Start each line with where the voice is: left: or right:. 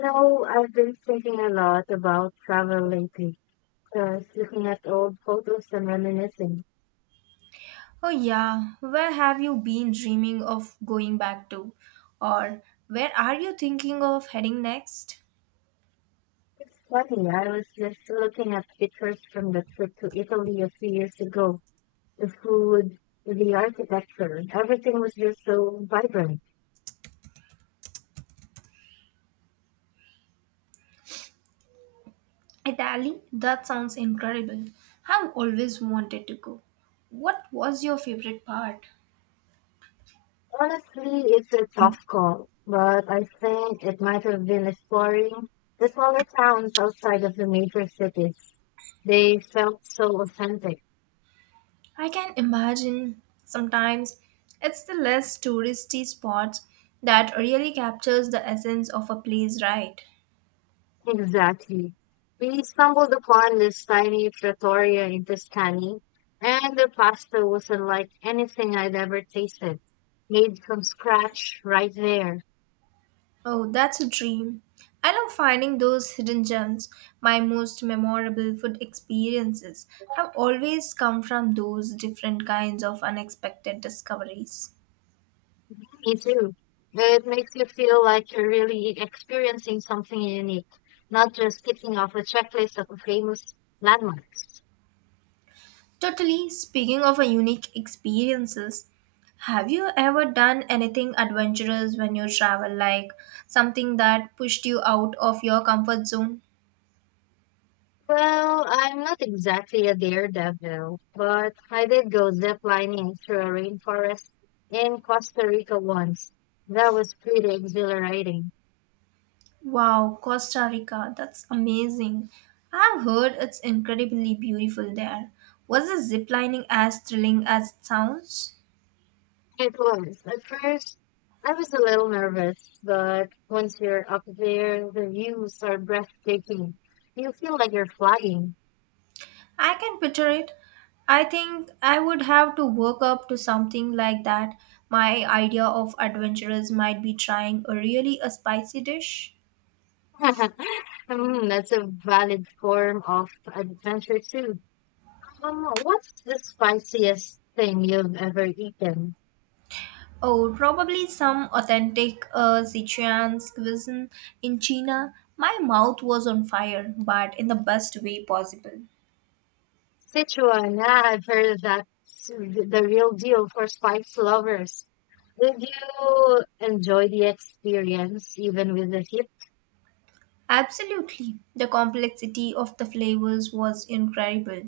left: You I've been thinking a lot about travel lately, just looking at old photos and reminiscing.
right: Oh, yeah. Where have you been dreaming of going back to? Or where are you thinking of heading next?
left: It's funny, I was just looking at pictures from the trip to Italy a few years ago. The food, the architecture, everything was just so vibrant.
right: Italy? That sounds incredible. I've always wanted to go. What was your favorite part?
left: Honestly, it's a tough call, but I think it might have been exploring the smaller towns outside of the major cities. They felt so authentic.
right: I can imagine. Sometimes it's the less touristy spots that really captures the essence of a place, right?
left: Exactly. We stumbled upon this tiny trattoria in Tuscany, and the pasta was unlike anything I'd ever tasted. Made from scratch right there.
right: Oh, that's a dream. I love finding those hidden gems. My most memorable food experiences have always come from those different kinds of unexpected discoveries.
left: Me too. It makes you feel like you're really experiencing something unique, not just ticking off a checklist of famous landmarks.
right: Totally, speaking of a unique experiences, have you ever done anything adventurous when you travel, like something that pushed you out of your comfort zone?
left: Well, I'm not exactly a daredevil, but I did go ziplining through a rainforest in Costa Rica once. That was pretty exhilarating.
right: Wow, Costa Rica, that's amazing. I've heard it's incredibly beautiful there. Was the zip lining as thrilling as it sounds?
left: It was. At first, I was a little nervous, but once you're up there, the views are breathtaking. You feel like you're flying.
right: I can picture it. I think I would have to work up to something like that. My idea of adventurous might be trying a really a spicy dish.
left: That's a valid form of adventure too. What's the spiciest thing you've ever eaten?
right: Oh, probably some authentic Sichuan cuisine in China. My mouth was on fire, but in the best way possible.
left: Sichuan, yeah, I've heard of that. It's the real deal for spice lovers. Did you enjoy the experience even with the heat?
right: Absolutely. The complexity of the flavors was incredible,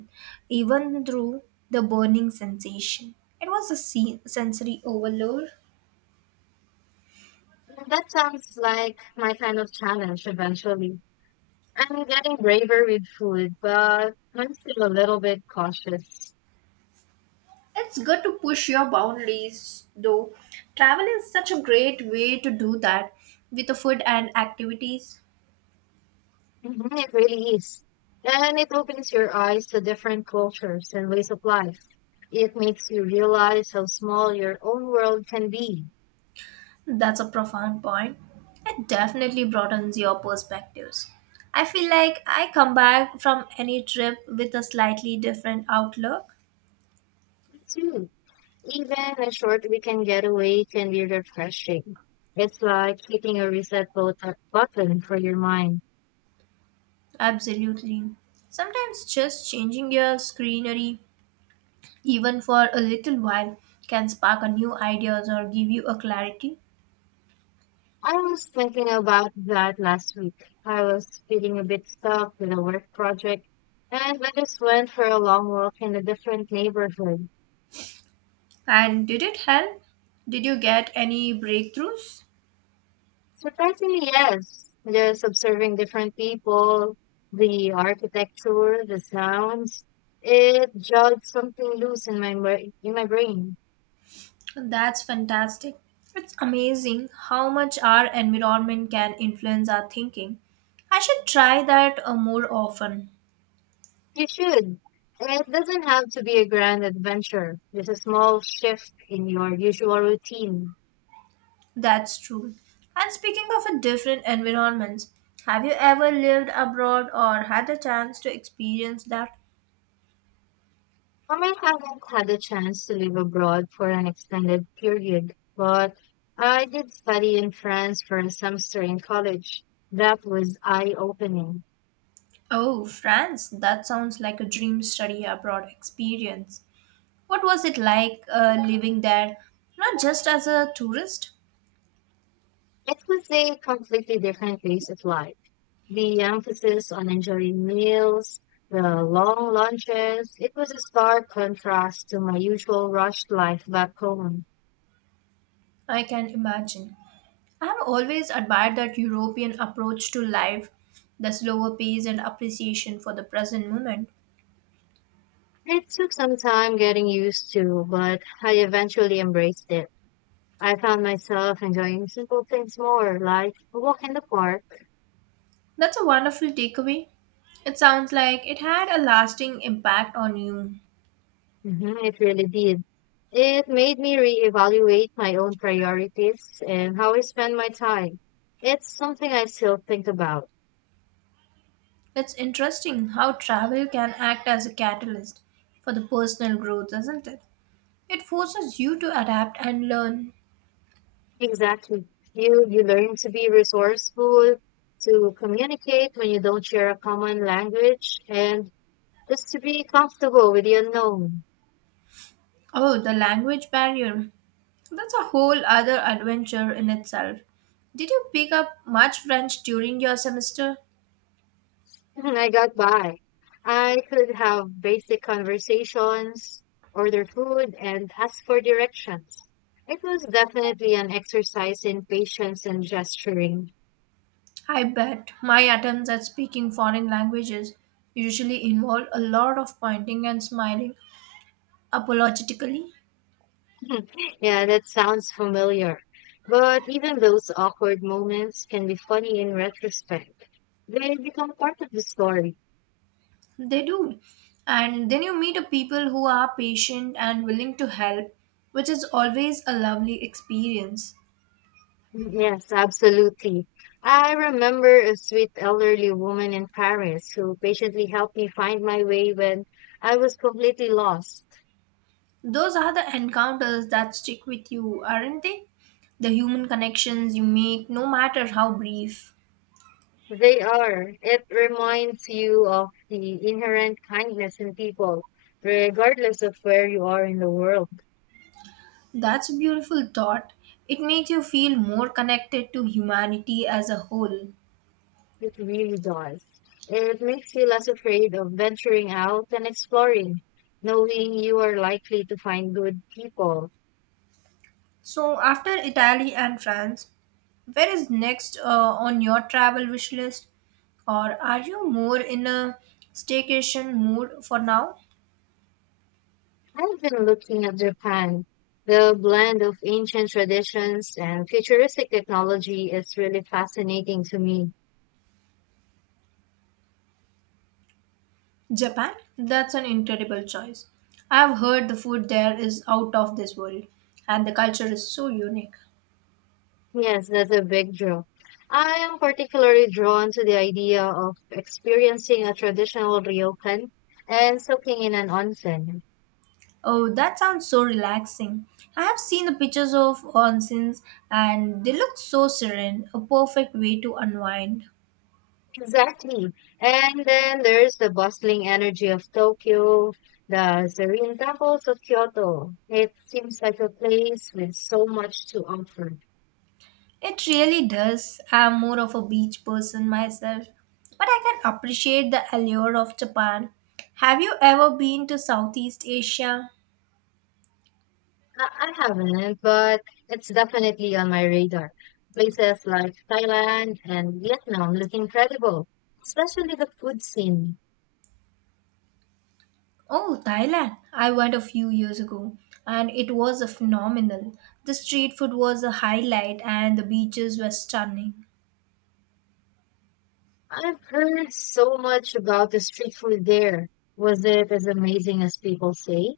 right: even through the burning sensation. It was a sensory overload.
left: That sounds like my kind of challenge eventually. I'm getting braver with food, but I'm still a little bit cautious.
right: It's good to push your boundaries, though. Travel is such a great way to do that with the food and activities.
left: Mhm, it really is. And it opens your eyes to different cultures and ways of life. It makes you realize how small your own world can be.
right: That's a profound point. It definitely broadens your perspectives. I feel like I come back from any trip with a slightly different outlook.
left: Me too. Even a short weekend getaway can be refreshing. It's like hitting a reset button for your mind.
right: Absolutely. Sometimes just changing your scenery, even for a little while, can spark a new ideas or give you a clarity.
left: I was thinking about that last week. I was feeling a bit stuck with a work project, and I just went for a long walk in a different neighborhood.
right: And did it help? Did you get any breakthroughs?
left: Surprisingly, yes, just observing different people, the architecture, the sounds, it jogged something loose in my in my brain.
right: That's fantastic. It's amazing how much our environment can influence our thinking. I should try that more often.
left: You should. And it doesn't have to be a grand adventure, just a small shift in your usual routine.
right: That's true. And speaking of a different environments, have you ever lived abroad or had the chance to experience that?
left: I might haven't had a chance to live abroad for an extended period, but I did study in France for a semester in college. That was eye-opening.
right: Oh, France, that sounds like a dream study abroad experience. What was it like living there, not just as a tourist?
left: It was a completely different pace of life. The emphasis on enjoying meals, the long lunches, it was a stark contrast to my usual rushed life back home.
right: I can imagine. I have always admired that European approach to life, the slower pace and appreciation for the present moment.
left: It took some time getting used to, but I eventually embraced it. I found myself enjoying simple things more, like a walk in the park.
right: That's a wonderful takeaway. It sounds like it had a lasting impact on you.
left: It really did. It made me reevaluate my own priorities and how I spend my time. It's something I still think about.
right: It's interesting how travel can act as a catalyst for the personal growth, isn't it? It forces you to adapt and learn.
left: Exactly. You learn to be resourceful, to communicate when you don't share a common language, and just to be comfortable with the unknown.
right: Oh, the language barrier. That's a whole other adventure in itself. Did you pick up much French during your semester?
left: Mhm, I got by. I could have basic conversations, order food, and ask for directions. It was definitely an exercise in patience and gesturing.
right: I bet my attempts at speaking foreign languages usually involve a lot of pointing and smiling apologetically.
left: Yeah, that sounds familiar. But even those awkward moments can be funny in retrospect. They become part of the story.
right: They do. And then you meet a people who are patient and willing to help, which is always a lovely experience.
left: Mm, yes, absolutely. I remember a sweet elderly woman in Paris who patiently helped me find my way when I was completely lost.
right: Those are the encounters that stick with you, aren't they? The human connections you make, no matter how brief.
left: They are. It reminds you of the inherent kindness in people, regardless of where you are in the world.
right: That's a beautiful thought. It makes you feel more connected to humanity as a whole.
left: It really does. It makes you less afraid of venturing out and exploring, knowing you are likely to find good people.
right: So, after Italy and France, where is next on your travel wish list? Or are you more in a staycation mood for now?
left: I've been looking at Japan. The blend of ancient traditions and futuristic technology is really fascinating to me.
right: Japan? That's an incredible choice. I've heard the food there is out of this world and the culture is so unique.
left: Yes, that's a big draw. I am particularly drawn to the idea of experiencing a traditional ryokan and soaking in an onsen.
right: Oh, that sounds so relaxing. I have seen the pictures of onsens and they look so serene, a perfect way to unwind.
left: Exactly. And then there's the bustling energy of Tokyo, the serene temples of Kyoto. It seems like a place with so much to offer.
right: It really does. I'm more of a beach person myself, but I can appreciate the allure of Japan. Have you ever been to Southeast Asia?
left: I haven't, but it's definitely on my radar. Places like Thailand and Vietnam look incredible, especially the food scene.
right: Oh, Thailand. I went a few years ago and it was a phenomenal. The street food was a highlight and the beaches were stunning.
left: I've heard so much about the street food there. Was it as amazing as people say?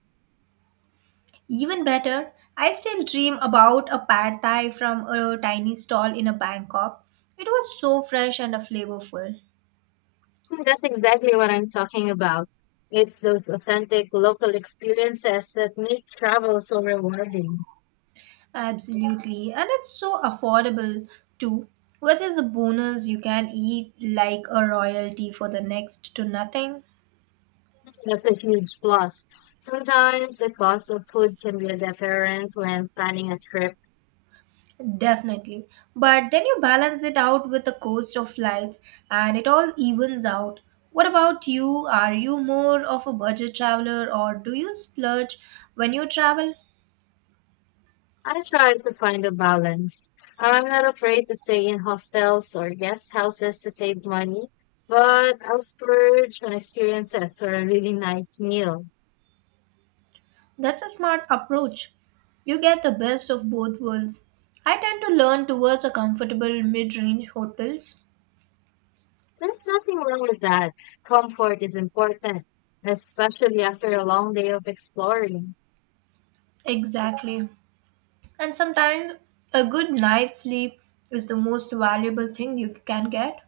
right: Even better, I still dream about a pad thai from a tiny stall in a Bangkok. It was so fresh and flavorful.
left: That's exactly what I'm talking about. It's those authentic local experiences that make travel so rewarding.
right: Absolutely. And it's so affordable too, which is a bonus you can eat like a royalty for the next to nothing.
left: That's a huge plus. Sometimes the cost of food can be a deterrent when planning a trip.
right: Definitely. But then you balance it out with the cost of flights and it all evens out. What about you? Are you more of a budget traveler or do you splurge when you travel?
left: I try to find a balance. I'm not afraid to stay in hostels or guest houses to save money, but I'll splurge on experiences or a really nice meal.
right: That's a smart approach. You get the best of both worlds. I tend to learn towards a comfortable mid-range hotels.
left: There's nothing wrong with that. Comfort is important, especially after a long day of exploring.
right: Exactly. And sometimes a good night's sleep is the most valuable thing you can get.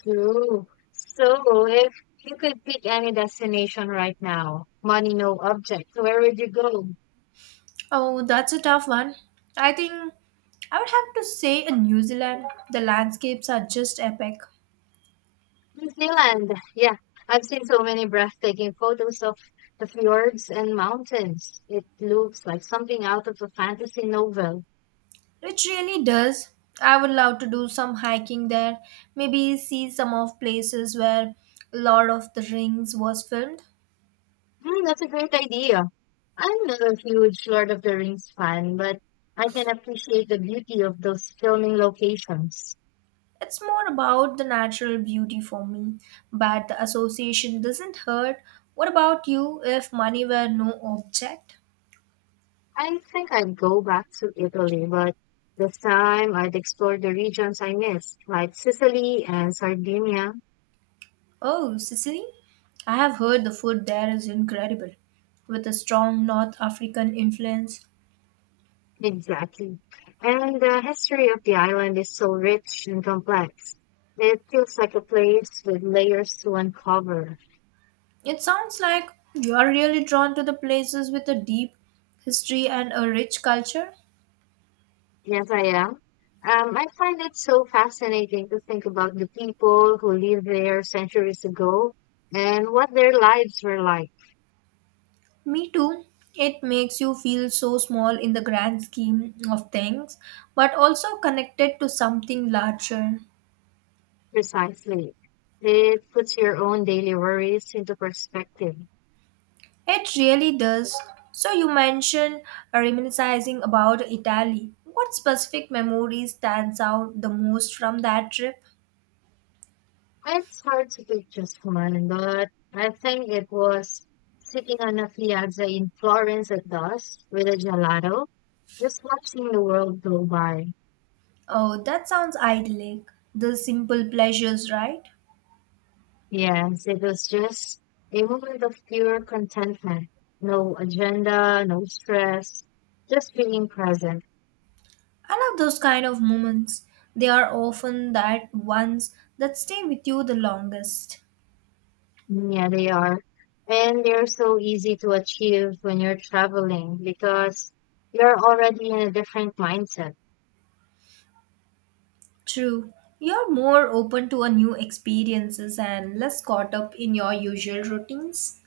left: True. So, if you could pick any destination right now, money no object, where would you go?
right: Oh, that's a tough one. I think I would have to say in New Zealand, the landscapes are just epic.
left: New Zealand. Yeah, I've seen so many breathtaking photos of the fjords and mountains. It looks like something out of a fantasy novel.
right: It really does. I would love to do some hiking there, maybe see some of places where Lord of the Rings was filmed.
left: That's a great idea. I'm not a huge Lord of the Rings fan, but I can appreciate the beauty of those filming locations.
right: It's more about the natural beauty for me, but the association doesn't hurt. What about you if money were no object?
left: I think I'd go back to Italy, but this time I'd explore the regions I missed, like Sicily and Sardinia.
right: Oh, Sicily? I have heard the food there is incredible, with a strong North African influence.
left: Exactly. And the history of the island is so rich and complex. It feels like a place with layers to uncover.
right: It sounds like you're really drawn to the places with a deep history and a rich culture.
left: Yes, I am. I find it so fascinating to think about the people who lived there centuries ago and what their lives were like.
right: Me too. It makes you feel so small in the grand scheme of things, but also connected to something larger.
left: Precisely. It puts your own daily worries into perspective.
right: It really does. So, you mentioned reminiscing about Italy. What specific memory stands out the most from that trip?
left: It's hard to pick just one, but I think it was sitting on a piazza in Florence at dusk with a gelato, just watching the world go by.
right: Oh, that sounds idyllic. The simple pleasures, right?
left: Yes, it was just a moment of pure contentment. No agenda, no stress, just being present.
right: I love those kind of moments. They are often that ones that stay with you the longest.
left: Mm, yeah, they are. And they're so easy to achieve when you're traveling because you're already in a different mindset.
right: True. You're more open to a new experiences and less caught up in your usual routines.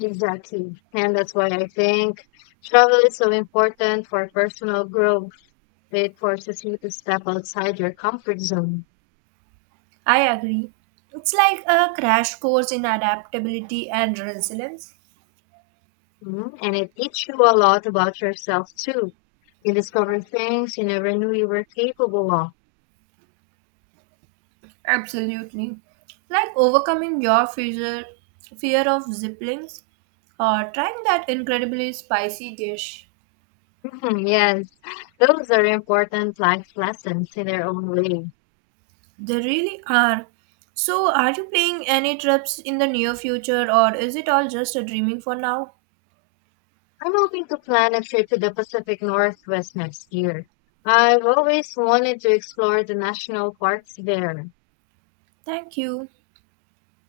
left: Exactly. And that's why I think travel is so important for personal growth. It forces you to step outside your comfort zone.
right: I agree. It's like a crash course in adaptability and resilience.
left: Mhm. And it teaches you a lot about yourself too. You discover things you never knew you were capable of.
right: Absolutely. Like overcoming your fear of ziplings or trying that incredibly spicy dish.
left: Mhm, yes, those are important life lessons in their own way.
right: They really are. So, are you planning any trips in the near future or is it all just a dreaming for now?
left: I'm hoping to plan a trip to the Pacific Northwest next year. I've always wanted to explore the national parks there.
right: Thank you.